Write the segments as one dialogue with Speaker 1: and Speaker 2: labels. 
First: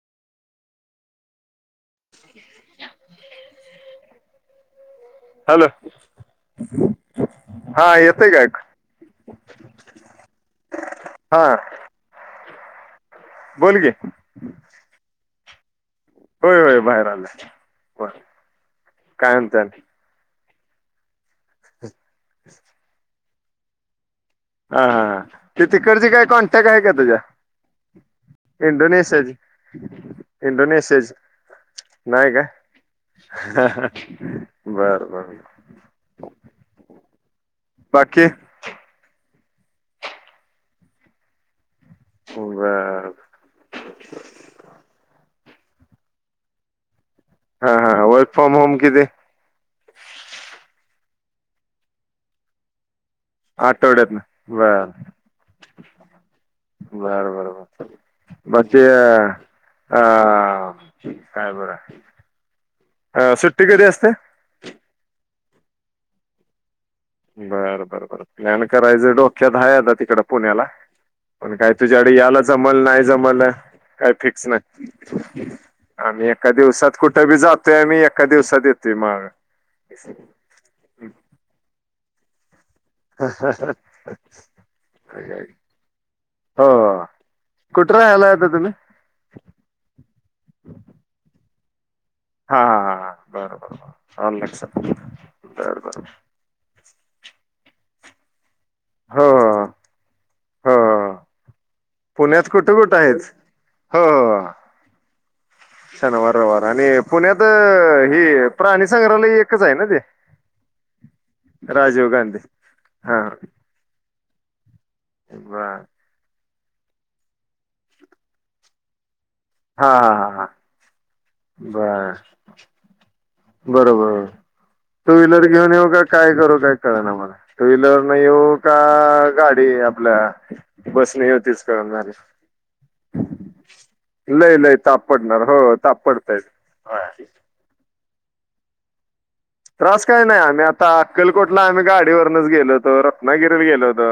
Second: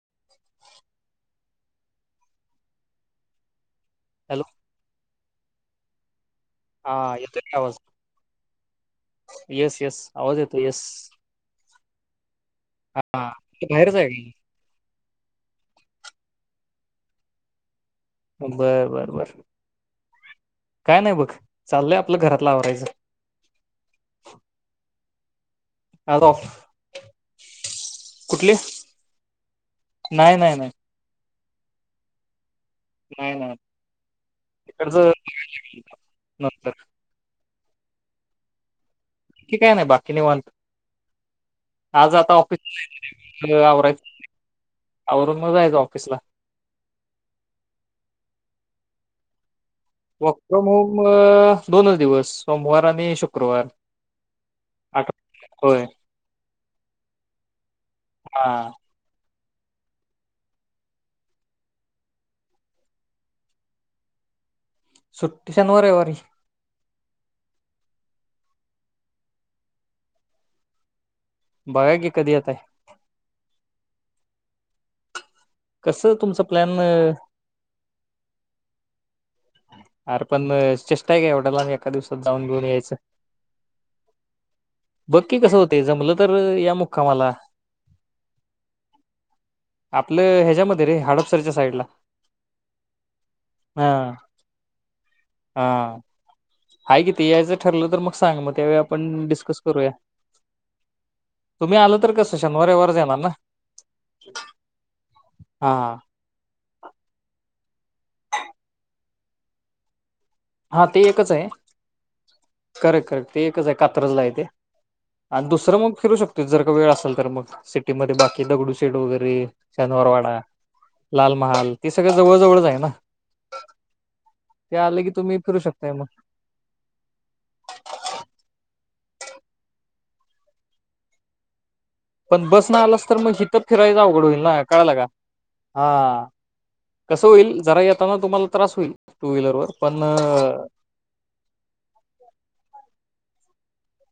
Speaker 1: [unintelligible]
Speaker 2: [inaudible]
Speaker 1: Hello
Speaker 2: hello
Speaker 1: हा येतोय काय आवाज
Speaker 2: हा येतय काय
Speaker 1: यस यस आवाज येतोय यस
Speaker 2: हा बोल की
Speaker 1: आहे
Speaker 2: होय होय बाहेर आल
Speaker 1: बर बर बर. काय नाही बघ चाललंय आप लं घरातला आवरायचं
Speaker 2: हा हा की तिकडची
Speaker 1: आज
Speaker 2: काय
Speaker 1: ऑफ
Speaker 2: कॉन्टॅक्ट हाय काय तुझ्या
Speaker 1: कुठली
Speaker 2: इंडोनेशियाचे,
Speaker 1: नाही नाही नाही
Speaker 2: इंडोनेशियाचे. नाय काय?
Speaker 1: नाही नाही
Speaker 2: बर
Speaker 1: तिकडचं
Speaker 2: बर.
Speaker 1: नंतर
Speaker 2: बाकी?
Speaker 1: ठीकय ना बाकी निवांत. आज आता ऑफिस
Speaker 2: बर
Speaker 1: [unintelligible] मग आवरायचं [unintelligible] आवरून म जायचं ऑफिसला
Speaker 2: हा हा. वर्क फ्रॉम होम किती?
Speaker 1: वक फ्रॉम होम दोनच दिवस सोमवार आणि श
Speaker 2: आठवड्यातनं बर
Speaker 1: होय
Speaker 2: बर बर बर
Speaker 1: हा
Speaker 2: म ते अ काय बर सुट्टी कधी असते?
Speaker 1: सुट्टी शनवार रविवारी.
Speaker 2: बर बर बर प्लॅन करायच डोक्यात हाय आता तिकडं पुण्याला पण काय
Speaker 1: बघा
Speaker 2: तुझ्याकड
Speaker 1: की कधी
Speaker 2: याला
Speaker 1: येत आहे
Speaker 2: जमल नाही जमल काय फिक्स नाय.
Speaker 1: कसं
Speaker 2: आम्ही
Speaker 1: तुमचं
Speaker 2: एका
Speaker 1: प्लॅन
Speaker 2: दिवसात कुठं बी जातोय आणि एका दिवसात येत ते मग
Speaker 1: अरे पण चेष्टा हाय काय एवढ्या लांब एका दिवस सतावुन घेउन याच बघ की कस हुतय जमलं तर
Speaker 2: हो
Speaker 1: या मुक्कामाला,
Speaker 2: कुठं राहायला आता तुम्ही?
Speaker 1: आपलं ह्याच्यामध्ये रे हाडपसरच्या साईड ला
Speaker 2: हा हा हा. बर बर ऑनलाइन [unintelligible]
Speaker 1: हाय की ती यायचं ठरल तर मग सांग मग त्यावेळी आपण
Speaker 2: हो
Speaker 1: डिसकस करूया.
Speaker 2: हो
Speaker 1: तुम्ही आलं तर कसं
Speaker 2: पुण्यात
Speaker 1: शनिवार
Speaker 2: कुठं
Speaker 1: रविवारच
Speaker 2: कुठं
Speaker 1: येणार ना
Speaker 2: हाइस? ह अ आ
Speaker 1: हा
Speaker 2: शनिवार, रविवार आणि पुण्यात अ हे प्राणी संग्रहालय एकचं हाय ना ते?
Speaker 1: हा ते एकचं हाय
Speaker 2: राजीव गांधी
Speaker 1: करेक्ट
Speaker 2: हा
Speaker 1: करेक्ट ते एकचं हाय कात्रज ला हाय. ते आणि दुसरं
Speaker 2: बर
Speaker 1: मग फिरू शकतो जर का वेळ असेल तर, मग सिटी मध्ये बाकी दगडू सेड वगैरे रे
Speaker 2: हा
Speaker 1: शनिवार
Speaker 2: हा
Speaker 1: वाडा,
Speaker 2: हा
Speaker 1: लाल महाल हे
Speaker 2: बर
Speaker 1: सगळं जवळ जवळचं हाय ना
Speaker 2: बरोबर
Speaker 1: ते आल की
Speaker 2: टू
Speaker 1: तुम्ही
Speaker 2: व्हीलर
Speaker 1: फिरू
Speaker 2: घेऊन येऊ
Speaker 1: शकताय
Speaker 2: का
Speaker 1: मग
Speaker 2: काय करू काय कळना मला टू व्हीलरनं येऊ का? गाडी आपल्या बसने येऊ तेच
Speaker 1: पण बस न आलास तर मग हितं फिरायलाच अव
Speaker 2: लय लय ताप पडणार हो हो ताप पडतोय, होय.
Speaker 1: तवा तुम्हाला त्रास होईल. टू व्हीलरवर पण
Speaker 2: त्रास काय नाही आम्ही आता अक्कलकोटला आम्ही गाडीवरनच गेलो होतो रत्नागिरी ला गेलो होतो.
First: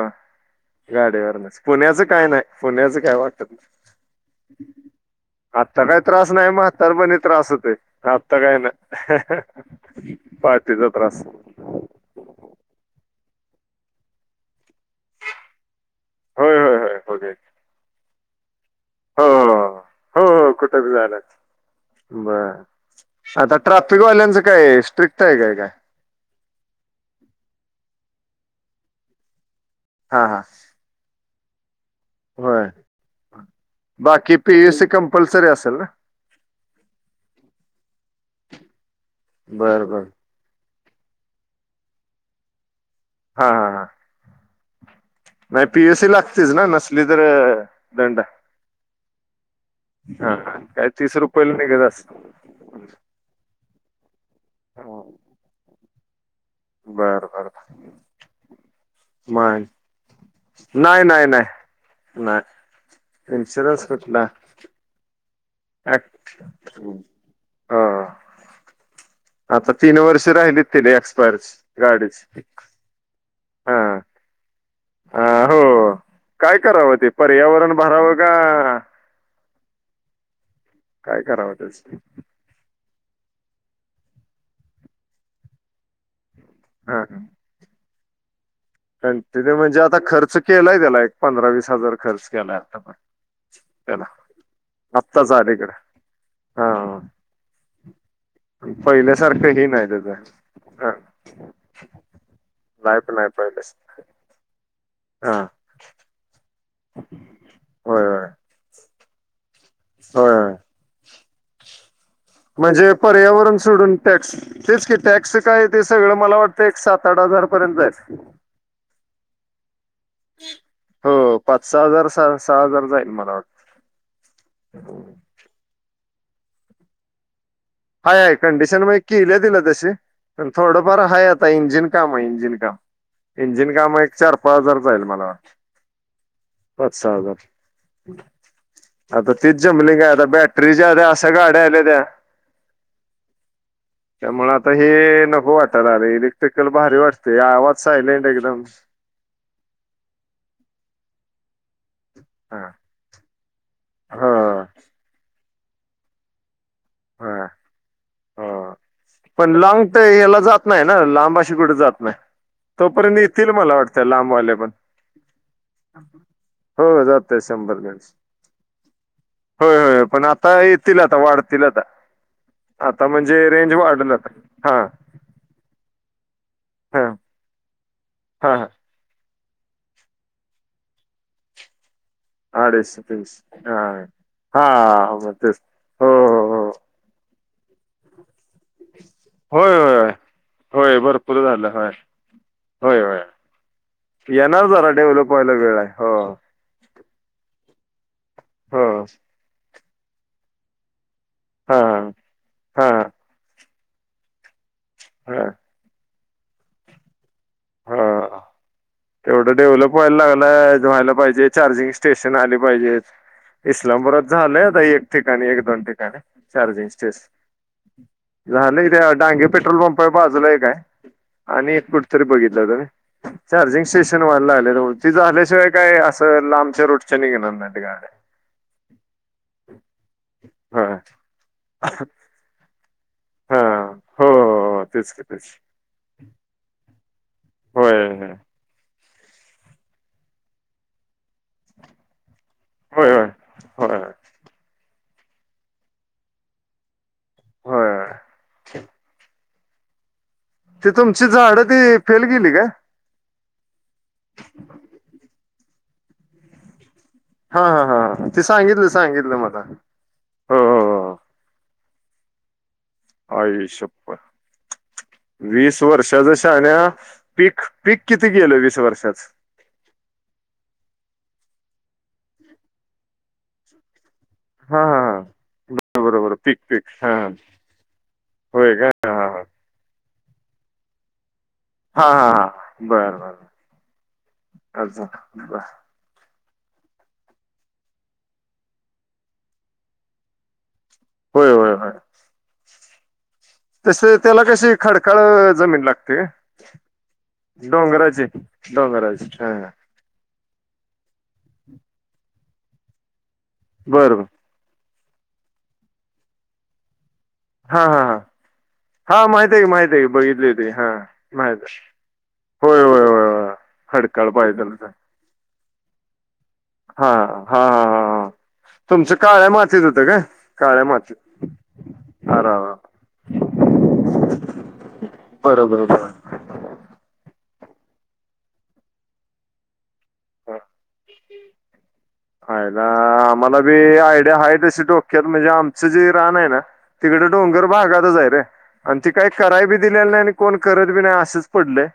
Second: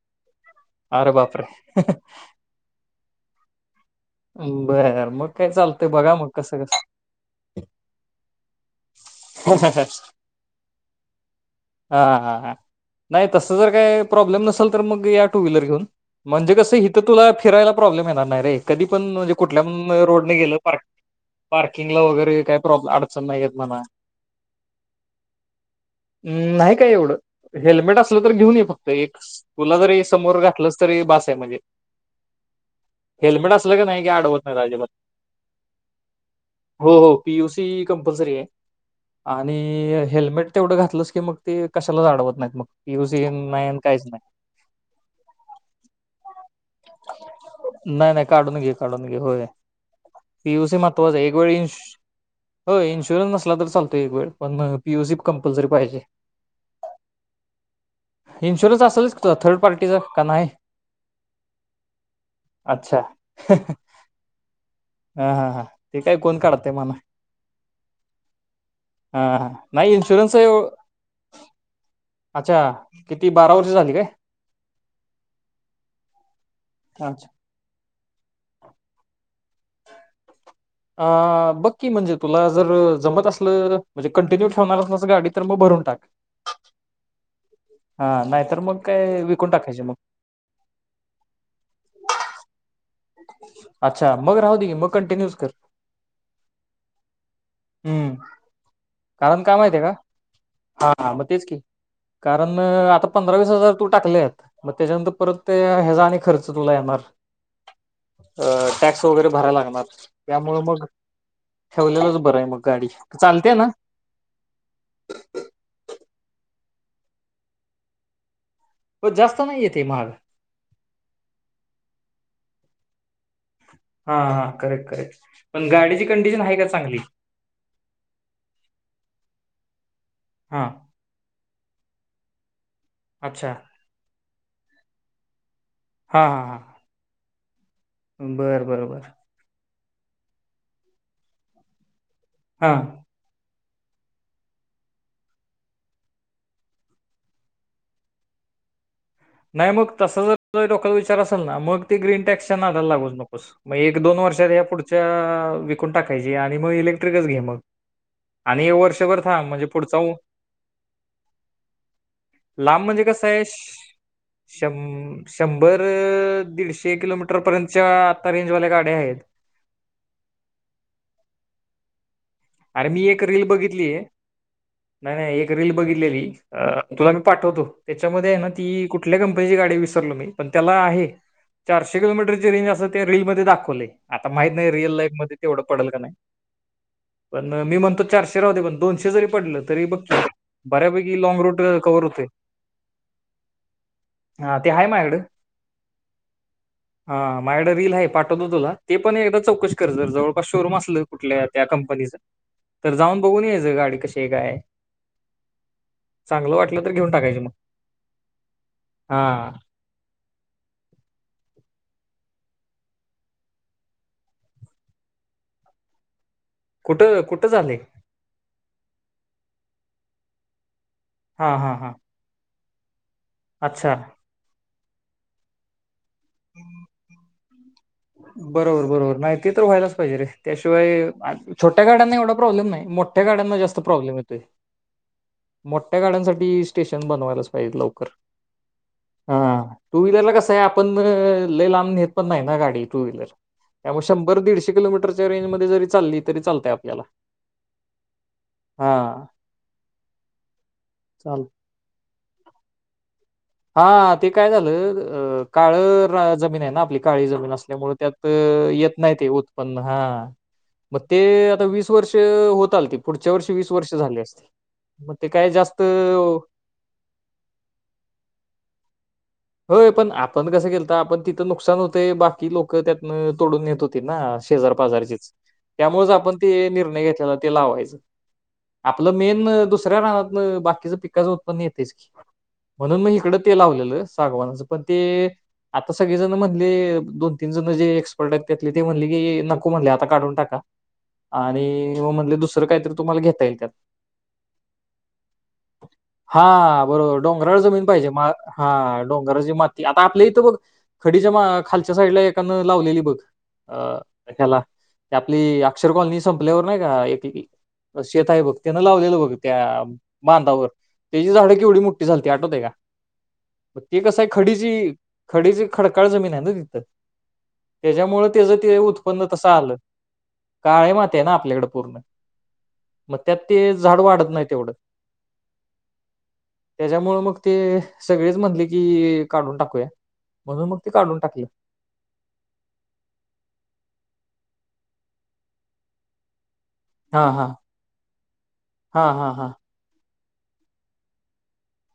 Speaker 1: अरे बापरे
Speaker 2: गाडीवरनच पुण्याचं काय नाही, पुण्याचं काय वा [inaudible]
Speaker 1: बर मग काय
Speaker 2: आत्ता
Speaker 1: चालतंय
Speaker 2: काय
Speaker 1: बघा मग
Speaker 2: त्रास नाही
Speaker 1: कसं कसं
Speaker 2: म्हातारपणी त्रास हुतंय आत्ता काय नाही. [inaudible] पाठीचा त्रास.
Speaker 1: हां हां हां नाही तसं जर काही प्रॉब्लेम नसल तर मग या टू व्हीलर घेऊन म्हणजे
Speaker 2: होय होय
Speaker 1: कसं
Speaker 2: होय
Speaker 1: तुला
Speaker 2: ओके
Speaker 1: इथं फिरायला प्रॉब्लेम येणार नाही. रे कधी पण
Speaker 2: हो
Speaker 1: म्हणजे
Speaker 2: हो
Speaker 1: कुठल्या
Speaker 2: हो
Speaker 1: रोडने
Speaker 2: हो
Speaker 1: गेलं पार
Speaker 2: कुठं बी झालं
Speaker 1: पार्किंगला वगैरे
Speaker 2: बर
Speaker 1: काही प्रॉब्ल अडचण नाही येत
Speaker 2: आता
Speaker 1: म्हणा.
Speaker 2: ट्रॅफिकवाल्यांचं काय स्ट्रिक्ट आहे काय काय
Speaker 1: नाही काय एवढं हेल्मेट अस तर घेऊन ये फक्त एक. तुला जरी
Speaker 2: हा
Speaker 1: समोर
Speaker 2: हा
Speaker 1: घातलंच तरी बास. ते म्हणजे.
Speaker 2: होय
Speaker 1: हेल्मेट असलं का नाही
Speaker 2: बाकी
Speaker 1: आडवत नाही
Speaker 2: पीयूसी
Speaker 1: आजिबात,
Speaker 2: कंपल्सरी असेल ना
Speaker 1: हो पीयुसी कंपल्सरी आहे. आणि
Speaker 2: बरं बर
Speaker 1: हेल्मेट तेवढं घात की मग ते कशालाच आडवत नाहीत मग. युज ही
Speaker 2: हा
Speaker 1: नाही
Speaker 2: हा
Speaker 1: अन्
Speaker 2: हा
Speaker 1: काहीच नाही.
Speaker 2: नाही पीएससी लागतेच ना नसली तर
Speaker 1: नाही नाही
Speaker 2: दंड
Speaker 1: नाही काढून घे काढून घे होय
Speaker 2: हाय
Speaker 1: पीयूसी
Speaker 2: काही तीस
Speaker 1: महत्वाचं आहे एक वेळ
Speaker 2: रुपयेला
Speaker 1: इन्श
Speaker 2: निघत अस
Speaker 1: हो इन्शुरन्स [inaudible] पण पीयूसी कंपल्सरी पाहिजे.
Speaker 2: बर बर
Speaker 1: इन्शुरन्स असेलच थर्ड
Speaker 2: मग्
Speaker 1: पार्टीचा का नाही
Speaker 2: नाही नाही नाही
Speaker 1: अच्छा
Speaker 2: नाही इन्शुरन्स कुठला.
Speaker 1: हा हा हा ते काय कोण काढतय
Speaker 2: हो
Speaker 1: म्हणा हा हा
Speaker 2: आता
Speaker 1: नाही
Speaker 2: तीन वर्ष
Speaker 1: इन्शुरन्स
Speaker 2: राहिली तिला एक्सपायरची गाडीची
Speaker 1: अच्छा किती बारा वर्ष झाली काय
Speaker 2: हा हो काय करावं ती
Speaker 1: अच्छा
Speaker 2: पर्यावरण भरावं का
Speaker 1: अ
Speaker 2: काय करावं
Speaker 1: बघ
Speaker 2: त्याच
Speaker 1: की म्हणजे तुला जर जमत असलं म्हणजे कंटिन्यू ठेवणार असणारासा गाडी तर मग भरून टाक.
Speaker 2: हा हा
Speaker 1: हा नाही
Speaker 2: कंटिन्यू म्हणजे आता खर्च केलाय त्याला एक पंधरा वीस हजार खर्च केलाय आता पण. त्याला
Speaker 1: अच्छा मग राहू दे मग
Speaker 2: आत्ताच
Speaker 1: कंटिन्यूच कर
Speaker 2: अलीकडे हा
Speaker 1: हम हा कारण
Speaker 2: पहिल्यासारखं
Speaker 1: का
Speaker 2: हे
Speaker 1: माहिती
Speaker 2: नाही
Speaker 1: आहे
Speaker 2: त्याच ह
Speaker 1: का हा मग तेच की कारण आता
Speaker 2: लाईफ
Speaker 1: पं
Speaker 2: नाही पहिल्यास
Speaker 1: तु टाकल्यात मग त्याच्यानंतर परत
Speaker 2: हा
Speaker 1: ते ह्याचा आणि खर् तुला नाय येणार.
Speaker 2: होय होय
Speaker 1: अ टॅक्स वगैरे भरायला लागना
Speaker 2: होय
Speaker 1: ठेवलेलंच बरं आहे मग गाडी
Speaker 2: म्हणजे
Speaker 1: चालते
Speaker 2: पर्यावरण
Speaker 1: ना
Speaker 2: सोडून टॅक्स तेच की टॅक्स काय ते सगळं मला वाटतं एक सात आठ हजार पर्यंत जाईल.
Speaker 1: प जास्त नाही येत. ते महाग
Speaker 2: हो पाच सहा हजार सहा सहा हजार जाईल मला वाट
Speaker 1: हा हा करेक्ट करेक्ट पण गाडीची कंडिशन आहे का चांगली?
Speaker 2: हाय हाय कंडिशन मग केल्या तिला तशी. पण
Speaker 1: हा
Speaker 2: थोडंफार हाय ता इंजिन काम हाय इंजिन काम्
Speaker 1: अच्छा
Speaker 2: इंजिन काम हाय एक चार पाच हजार जाईल मला वाट पाच सहा हजार.
Speaker 1: बर, बरं, बर.
Speaker 2: जिमनिग हाय आता बॅटरी च्या अशा गाड्या आल्याता.
Speaker 1: हा.
Speaker 2: त्यामुळे आता हे नको वाटालागलय इलेक्ट्रिकल भारी वाटतय आवाज सायलेंट एकदम.
Speaker 1: नाही मग तसा जर डोक्यात विचार असेल ना मग. ग्रीन टॅक्सच्या
Speaker 2: हा
Speaker 1: नादाला लागू नकोस. मग एक दोन
Speaker 2: हा
Speaker 1: वर्षात या पुढच्या. विकून टाकायचीे. आणि मग इलेक्ट्रिकच
Speaker 2: हा
Speaker 1: घे मग. आणि हे वर्षभर थांब
Speaker 2: पण
Speaker 1: म्हणजे
Speaker 2: लॉन्ग
Speaker 1: पुढचा
Speaker 2: तर
Speaker 1: उ-
Speaker 2: याला जात नाही ना, लांब अशी कुठे जात नाही,
Speaker 1: लांब म्हणजे
Speaker 2: तोपर्यंत
Speaker 1: कसं आहे
Speaker 2: येतील मला
Speaker 1: श-
Speaker 2: वाटतं. लांबवाले पण
Speaker 1: शं शंभर, दीडशे
Speaker 2: हो
Speaker 1: किलोमीटर
Speaker 2: जाते शंभर
Speaker 1: पर्यंतच्या
Speaker 2: गज
Speaker 1: आता रेंजवाल्या गाड्या आहेत.
Speaker 2: होय होय पण आता आता वाढतील येतील आता
Speaker 1: अरे मी एक रील बघि
Speaker 2: ते वाढल आता हां
Speaker 1: दिलेली हं
Speaker 2: हां
Speaker 1: तुला मी पाठवतो. त्याच्यामध्ये हाय ना
Speaker 2: हां
Speaker 1: ती कुठल्या कम्प पहिली गाडी विसरलो मी. पण त्याला आहे, चार किती किलोमीटरची रेंज आसल
Speaker 2: अडीचशे
Speaker 1: ते रीलमध्ये
Speaker 2: तीनशे
Speaker 1: दाखवलय.
Speaker 2: हां
Speaker 1: आता माहित नाही रिअल लाईफ
Speaker 2: हां मग
Speaker 1: मध्ये
Speaker 2: तेच
Speaker 1: तेवढं पडल का
Speaker 2: हो
Speaker 1: नाही?
Speaker 2: हो हो
Speaker 1: म मी म्हणतो चारशे राहूदे पण दोनशे जरी पडल
Speaker 2: होय
Speaker 1: तरी
Speaker 2: होय
Speaker 1: बकळ,
Speaker 2: होय
Speaker 1: बऱ्यापैकी लाँग
Speaker 2: भरपूर
Speaker 1: रूट
Speaker 2: झालं होय
Speaker 1: कव्हर होतय
Speaker 2: होय होय येणार
Speaker 1: ते हाय
Speaker 2: जरा
Speaker 1: माझ्याकडं.
Speaker 2: डेव्हलप व्हायला वेळ आहे हो
Speaker 1: हां माझ्याकड रील आहे पाठ वतो तुला,
Speaker 2: हो
Speaker 1: ते पण एकदा चौकशी कर जर जवळपास शोरूम आसलं कुठल्या त्या
Speaker 2: हा
Speaker 1: कंप कंपनीचं हाय तर जाऊन बघून यायचं गाडी कशी काय?
Speaker 2: हां.
Speaker 1: चांगलं वाटलं तर घेऊन टाका कि म
Speaker 2: हा हा तेवढं डेव्हलप व्हायला लाग व्हायला पाहिजे चार्जिंग स्टेशन आली पाहिजेत, इस्लामपुरात झालंय आता एक ठिकाणी एक- दोन ठिकाणी चार्जिंग
Speaker 1: कुठं कुठं झाले
Speaker 2: स्टेशन झालयं, त्या डांगे पेट्रोल पंप पर बाजूला एक हाय
Speaker 1: हा हा
Speaker 2: आणि
Speaker 1: हा
Speaker 2: कुठ तरी बघीत [unintelligible] चार्जिंग
Speaker 1: अच्छा
Speaker 2: स्टेशन व्हाय लागल्यात ते झाल्याशिवाय काय आस
Speaker 1: बरोबर बरोबर नाही ते तर व्हायलाच पाहिजे रे त्याशिवाय
Speaker 2: होय
Speaker 1: छोट्या गाड्यांना एवढा प्रॉब्लेम नाही मोठ मोठ्या गाड्यांना
Speaker 2: हा
Speaker 1: जास्त प्रॉब्लेम
Speaker 2: हो
Speaker 1: येतोय
Speaker 2: हो हो तेच की तेच
Speaker 1: मोठ्या गाड्यांसाठी स्टे तेन बनवा [unintelligible]
Speaker 2: होय
Speaker 1: लवकर
Speaker 2: होय
Speaker 1: हा टू व्हीलरला कसं आहे आपण म लई लांब नेत पण नाही ना गाडी टू व्हिलर
Speaker 2: होय होय
Speaker 1: त्यामुळं शंभर दीडशे किलो मीटर रेंज मध्ये जरी चालली तरी चालतय आपल्याला
Speaker 2: होय होय.
Speaker 1: हा
Speaker 2: ते तुमची
Speaker 1: चाल
Speaker 2: झाड ती फेल गेली काय?
Speaker 1: हा ते काय झालं काळं जमीन आहे ना आपली काळी जमीन
Speaker 2: हा हा
Speaker 1: असल्यामुळे त्यात
Speaker 2: हा ती सांगितलं
Speaker 1: येत नाही ते
Speaker 2: सांगितलं मला
Speaker 1: उत्पन्न हा
Speaker 2: हो हो
Speaker 1: मते आता वीस वर्ष हो
Speaker 2: आयशपर
Speaker 1: मग ते काय जास्त
Speaker 2: वीस वर्षाच शान्या पीक पीक किती गेलं वीस वर्षाचं?
Speaker 1: होय पण आपण कसं केल तर आपण तिथं नुकसान होते बाकी लोक त्यातन तोडून न्हेत होते ना. शेजार
Speaker 2: हा हा
Speaker 1: पाजारचीच
Speaker 2: हा
Speaker 1: त्यामुळेच
Speaker 2: बरोबर
Speaker 1: आपण
Speaker 2: पीक
Speaker 1: ते
Speaker 2: पीक
Speaker 1: निर्णय
Speaker 2: हा
Speaker 1: घेतलेला ते लावायच
Speaker 2: होय का
Speaker 1: आपलं
Speaker 2: हा
Speaker 1: मेन
Speaker 2: हा
Speaker 1: दुसऱ्या रानात म बाकीचं पिकाचं उत्प पण येतेच की,
Speaker 2: हा हा हा
Speaker 1: म्हणून मग
Speaker 2: बर
Speaker 1: इकडं
Speaker 2: बर
Speaker 1: ते लावलेलं. सागवानाच पण ते
Speaker 2: अच्छा बर
Speaker 1: आता सगळेजण म्हणले दोन तीन जण जे एक्सपर्ट आहेत त्यातले ते म्हणले की नको म्हणले आता काढून टाका.
Speaker 2: होय होय होय
Speaker 1: आणि म्हणले दुसरं काहीतरी तुम्हाला घेता येईल त्यात
Speaker 2: तसे त्याला कशी खडकाळ जमीन लागते का?
Speaker 1: हा बरोबर डोंगराळ जमीन पाहिजे
Speaker 2: डोंगराची
Speaker 1: हा. डोंगराची माती आता आपल्या इथं बग खडीच्या खालच्या साईडला एकानं लावलेली बघ. अ
Speaker 2: बर बर
Speaker 1: हेला ते आपली अक्षर कॉलनी संपल्यावर नाही का एक
Speaker 2: हा हा
Speaker 1: ते
Speaker 2: हा
Speaker 1: शेत आहे बघ त्यान लावलेलं
Speaker 2: हा
Speaker 1: बघ
Speaker 2: माहिती आहे की
Speaker 1: त्या
Speaker 2: माहिती आहे की बघितली
Speaker 1: बांधावर
Speaker 2: होती हा
Speaker 1: त्याची झाडं
Speaker 2: माहित आहे.
Speaker 1: केवढी मोठी झालती आठवतय का?
Speaker 2: होय होय होय होय
Speaker 1: ते कस आहे
Speaker 2: खडकाळ
Speaker 1: खडीची
Speaker 2: पायदल हा
Speaker 1: खडीज खडकाळ जमीन आहे.
Speaker 2: हा हा हा
Speaker 1: त्याच्यामुळे
Speaker 2: हा
Speaker 1: त्याच ते
Speaker 2: तुमचं
Speaker 1: उत्पन्न तसं
Speaker 2: काळ्या
Speaker 1: आलं
Speaker 2: मातीत होतं काय काळ्या
Speaker 1: काळे
Speaker 2: मातीत
Speaker 1: माती आहे ना आपल्याकडे पूर्ण
Speaker 2: अर अर
Speaker 1: मग त्यात ते झाड वाढत नाही तेवढं
Speaker 2: बरोबर बर
Speaker 1: त्याच्यामुळ मग ते सगळेच म्हणले की काढून टाकूया. म्हणून मग ते काढून टाकले.
Speaker 2: आईला आम्हाला बी आयडिया ह तशी डोक्यात म्हणजे आमचं जे रान आहे ना. तिकडे
Speaker 1: हां, हां.
Speaker 2: डोंगर भागातच आहे रे आणि ती
Speaker 1: हां,
Speaker 2: काही
Speaker 1: हां, हां.
Speaker 2: कराय बी दिलेला नाही आणि कोण करत बी नाही असंच पडलं‌‌.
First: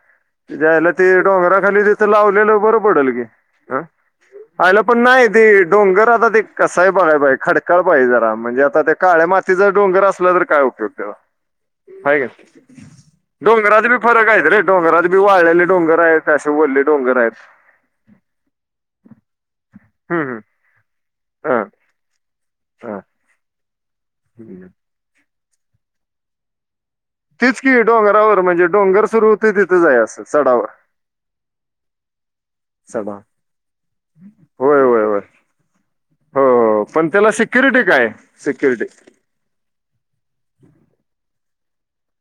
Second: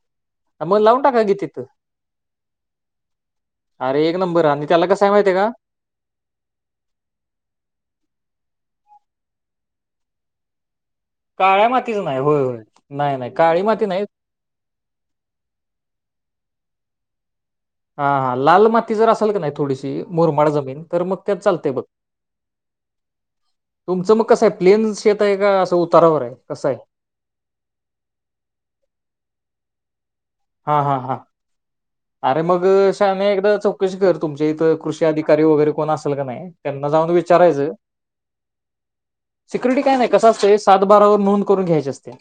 Speaker 1: मग
Speaker 2: चायला
Speaker 1: लावून
Speaker 2: ते
Speaker 1: टाका की
Speaker 2: डोंगराखाली तिथं लावलेलं बरं पडेल की अ
Speaker 1: अरे एक नंबर आणि
Speaker 2: आईला
Speaker 1: त्याला कसं आहे
Speaker 2: नाही
Speaker 1: माहिती आहे
Speaker 2: ती
Speaker 1: का?
Speaker 2: डोंगर आता ते कसाहाय बघाय पाहि खडकाळ पाहिज जरा मग म्हणजे आता ते काळ्या मातीचा डोंगर असलं तर काय उपयोगी.
Speaker 1: काळ्या मातीच नाही.
Speaker 2: आहेे
Speaker 1: होय, होय. नाही, नाही. काळी
Speaker 2: डोंगराच
Speaker 1: माती
Speaker 2: बी
Speaker 1: नाही.
Speaker 2: फरक आहेयत रे डोंगरात बी वाळलेले डोंगरा आहे फॅ वले डोंगर आहेत
Speaker 1: हा हा लाल माती जर असेल का नाही थोडीशी
Speaker 2: हम्म, हम्म.
Speaker 1: मुरमाड जमीन. तर मग
Speaker 2: हा,
Speaker 1: चालतंय बघ
Speaker 2: हा
Speaker 1: तुमचं मग कस आहे
Speaker 2: हम्म.
Speaker 1: प्लेन शेत का असं उतारावर आहे. कसं आहे?
Speaker 2: तेच की डोंगरावर म्हणजे डोंगर सुरू होतं, तिथंच हाय असं चढावर
Speaker 1: हा हा हा अरे मग
Speaker 2: चढाव
Speaker 1: शाने एकदा चौकशी कर तुमचे इथं
Speaker 2: होय होय
Speaker 1: कृषी
Speaker 2: होय
Speaker 1: अधिकारी वगैरे कोण असेल का
Speaker 2: हो
Speaker 1: नाही,
Speaker 2: हो
Speaker 1: त्यांना
Speaker 2: पण
Speaker 1: जाऊन
Speaker 2: त्याला
Speaker 1: विचारायचं
Speaker 2: सिक्युरिटी काय सिक्युरिटी
Speaker 1: सिक्युरिटी काय नाही कस असत सात बारावर नोंद करून घ्याची असत्या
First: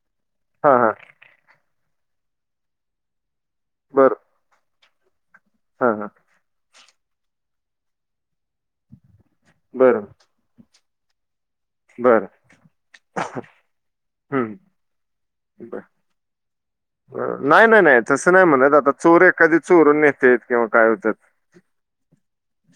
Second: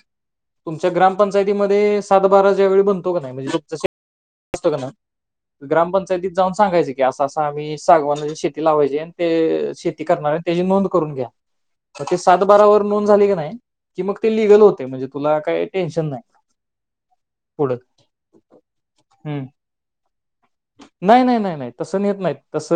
Speaker 2: हां
Speaker 1: तुमच्या
Speaker 2: हां
Speaker 1: ग्रामपंचायती मध्ये सात बारा ज्यावेळी बनतो का नाही, म्हण
Speaker 2: बरं
Speaker 1: आसतो का नई
Speaker 2: हां हां
Speaker 1: ग्रामपंचायतीत जाऊन सांगायचं की अस असं आम्ही सागवाणाची शेती लावयची हाय ते शेती
Speaker 2: बरं
Speaker 1: करणार आहे तेजी नोंद म्हणून करून घ्या तर ते
Speaker 2: बरं
Speaker 1: सात बारा वर नोंद झाली की नाही कि मग ते
Speaker 2: हम्म,
Speaker 1: लिगल होतय म्हणजे तुला काय
Speaker 2: बरं
Speaker 1: टेन्शन नाही
Speaker 2: बरं. नाही
Speaker 1: पुढ
Speaker 2: नाही नाही तसं नाही म्हणत आता चोर
Speaker 1: हम्
Speaker 2: एखादी चोरून नेतेत किंवा काय होतात
Speaker 1: नाही नाही नाही नाही तसं नेत नाही तस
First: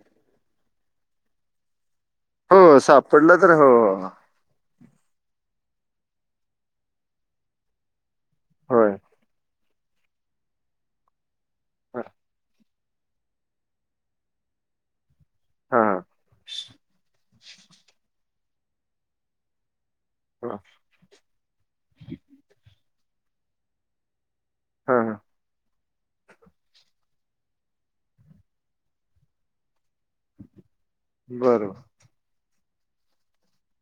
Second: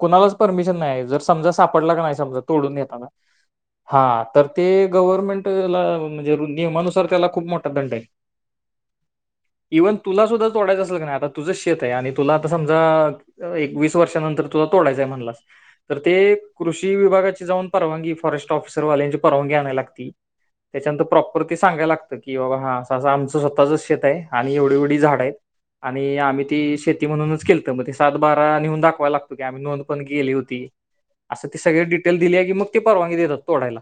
Speaker 1: कुणालाच परमिशन नाही जर समा सापडला का नाही तोडून
Speaker 2: हो
Speaker 1: न्हेतना
Speaker 2: सापडलं तर हो हो.
Speaker 1: ह ते गव्हर्नमेंट ला म्हणजे नियमानुसार त्याला खूप मोठा दंड आहे
Speaker 2: हो
Speaker 1: इवन तुला सुद्धा सोडायचं असल क नाय आता तू तुझच शेत आहे
Speaker 2: हां
Speaker 1: आणि तुला आता समजा आता तु एक वीस वर्षानंतर तुझला तोडायचंय हाय म्हणला तर
Speaker 2: हां
Speaker 1: ते कृषी विभागाची जाऊन परवानगी फॉरेस्ट ऑफसरवाल्यांची परवानगी आणायला लगत्या त्याच्यानंतर प्रॉपर ते सांगायला लागत कि बाबा हा आमच स्वतःच शेत आहे आणि एवढ ए वढ
Speaker 2: हां हां
Speaker 1: झाड आहेत आणि आम्ही ती शेती म्हणूनच केलत मग ते सात बारा नेऊून दाखवा लागतो की आम्ही नोंद पण गेली होती असं ती
Speaker 2: बरोबर
Speaker 1: सगळी डिटेल दिली आणि मग. ते परवानगी देतात तोडायला.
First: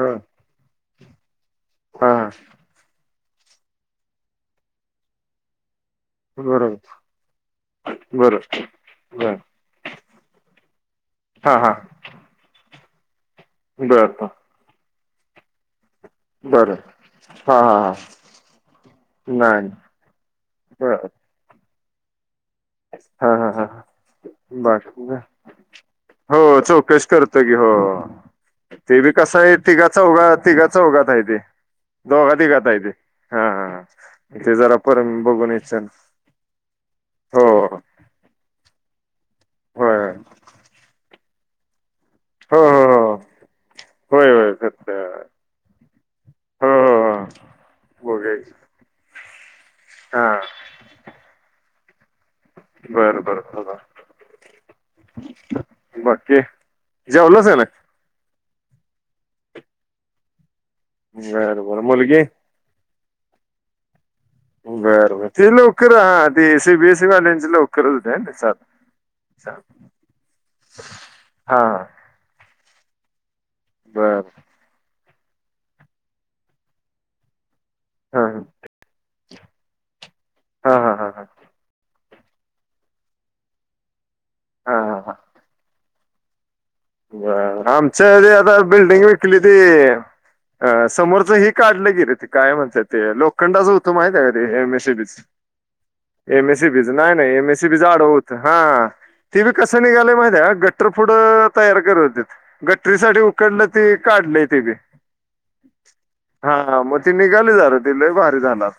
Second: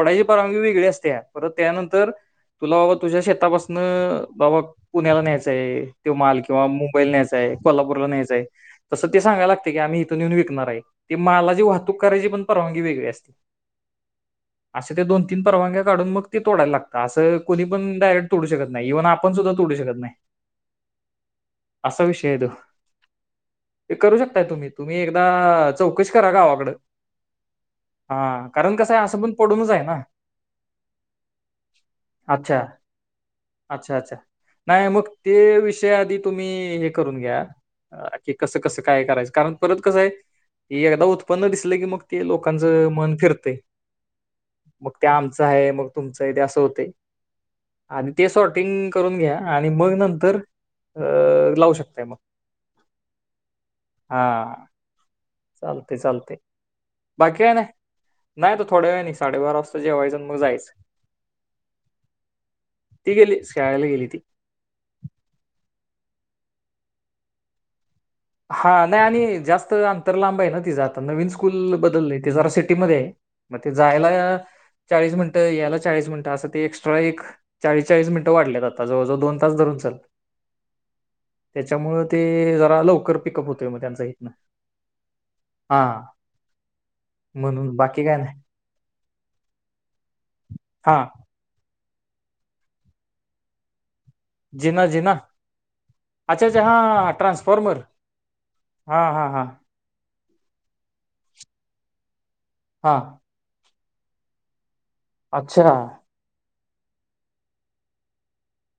Speaker 2: हां
Speaker 1: परवानगी वेगळी असते. त्या. परत त्यानंतर
Speaker 2: हां
Speaker 1: तुला बाबा. तुझ्या शेतापासन बाबा. पुण्याला न्यायचंय. तो माल किंवा
Speaker 2: बरोबर
Speaker 1: मुंईला न्यायचाय, कोल्हापूरला
Speaker 2: बरं
Speaker 1: न्यायचाय ते
Speaker 2: बर
Speaker 1: सांगायला लागते की आम्ही इथून येऊन विकणार आहे, ते मालाची वाहूक करायची प परवानगी. ती वेगळे असते.
Speaker 2: बर, बर.
Speaker 1: असे ते दोन-तीन परवानग्यात. काढून मग ते तोडायला
Speaker 2: बरं
Speaker 1: लागत, अस
Speaker 2: हां
Speaker 1: कोणी पण डायरेट तोडू शकत नाही, येऊन आपण सुद्धा. तोडू शकत नाही.
Speaker 2: बर.
Speaker 1: असा विषय हाय तो.
Speaker 2: हा, हा, हा,
Speaker 1: ते करू शकताय तुम्ही तुम्ही
Speaker 2: बाकी काय
Speaker 1: एकदा चौकशी करा
Speaker 2: हो
Speaker 1: गावाकडं.
Speaker 2: चौकशी करतो, की,
Speaker 1: हा कारण
Speaker 2: हो, ते बी
Speaker 1: असं पण
Speaker 2: कसं आहे
Speaker 1: पडूनच ना.
Speaker 2: तिघा-चौघात, तिघा-चौघात हाय ते,
Speaker 1: अच्छा
Speaker 2: दोघा-तिघात आहे ते हा, हा.
Speaker 1: अच्छा अच्छा नाही मग ते विषय आधी तुम्ही हे करून घ्या.
Speaker 2: हो
Speaker 1: की, कसं, कसं. काय करायचं. कारण परत
Speaker 2: होय
Speaker 1: कसं आहे एकदा उत्. उत्पन्न दिसलं की मग. ते
Speaker 2: हो
Speaker 1: लोकांचं
Speaker 2: हो हो
Speaker 1: मन फिरतंय
Speaker 2: होय होय करत
Speaker 1: मग ते आमचं आहे मग. तुमचं इथे असं
Speaker 2: हो
Speaker 1: होते.
Speaker 2: हो हो
Speaker 1: आणि ते
Speaker 2: बघायच
Speaker 1: सॉर्टिंग. करून घ्या आणि मग नंतर
Speaker 2: हां
Speaker 1: अ लावू शकताय मग
Speaker 2: बरं बरं
Speaker 1: हा चालतय चालतय.
Speaker 2: जेवलास काय नाही.
Speaker 1: नाही आता थोड्या वेळाने साडेबारा वाजता जेवायचं मग जायचं.
Speaker 2: बरं बरं मुलगी.
Speaker 1: ती गेली. शाळेला गेली ती.
Speaker 2: बरं ते लवकर हा ते सीबी, एसी वाल्यांची लवकर.
Speaker 1: हा नाही आणि जास्त अंतर लांब आहे ना तिचां आता नवीन
Speaker 2: हा
Speaker 1: स्कूल बदललंय ते जरा से सेफ्टी मध्ये. मग ते जायला
Speaker 2: बर
Speaker 1: या चाळीस मिनटं याला चाळीस मिनटं असं ते एक्स्ट्रा एक चाळीस चाळीस
Speaker 2: हा
Speaker 1: मिनिटं वाढल्यात आता जवळ जवळ दोन तास धरून चल
Speaker 2: हा हा हा हा
Speaker 1: त्याच्यामुळ ते जरा लव कर पिकअप होतय म त्यांचं हितंन
Speaker 2: हा हा हा
Speaker 1: हा
Speaker 2: बर
Speaker 1: म्हणून
Speaker 2: आमच
Speaker 1: बाकी काय
Speaker 2: ते
Speaker 1: नाही
Speaker 2: आता बिल्डिंग वि कली ते, अ
Speaker 1: हा
Speaker 2: समोरचं हे काढलं गेट ते काय म्हणतात ते लोखंडाच हो त माहित आहे का एम एस
Speaker 1: जिना
Speaker 2: सी बी
Speaker 1: जिना
Speaker 2: च
Speaker 1: अच्छा
Speaker 2: एम एस
Speaker 1: अच्छा
Speaker 2: सी बीच
Speaker 1: हा
Speaker 2: नाही नाही एमएसी
Speaker 1: ट्रान्सफॉर्मर
Speaker 2: बीच आडव होत, हा
Speaker 1: हा
Speaker 2: ते
Speaker 1: हा
Speaker 2: बी कस निघाल माहि त्या गटर फुडं तयार कर होत
Speaker 1: हा
Speaker 2: गटरी साठी उकंडलं ते काढलय ते बी.
Speaker 1: अच्छा
Speaker 2: हा हा मग ती निघाली दार ती लय भारी झालं.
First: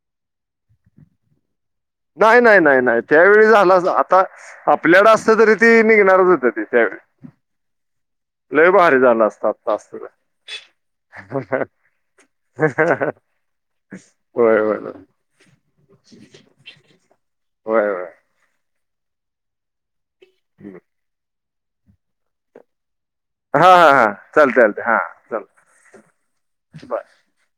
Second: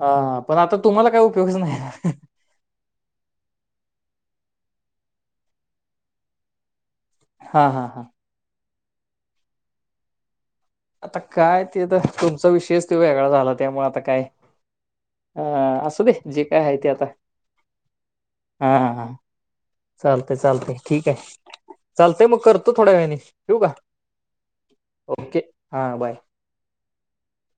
Speaker 1: हा पण आता तुम्हाला काय उपयोगच नाही
Speaker 2: नाही नाही नाही नाही, त्यावेळी झाला आता आपल्याला असत तरी त निघणारच होत ते त्यावेळी,
Speaker 1: हा हा हा
Speaker 2: लय भारी झालं असत आता असतं तर.
Speaker 1: आता काय ते तर तुमचा विषयच तो वेगळा झाला त्यामुळे आता काय,
Speaker 2: होय होय
Speaker 1: अ असुदे जे काय आहे ते आता
Speaker 2: होय होय.
Speaker 1: हा हा. हा चालतय चालतय ठीक आहे. चालतंय मग करतो थोड्या वेळानी,
Speaker 2: हा हा हा चालतयं, चालतयं हा
Speaker 1: ओके हां बाय
Speaker 2: चालतयं बाय!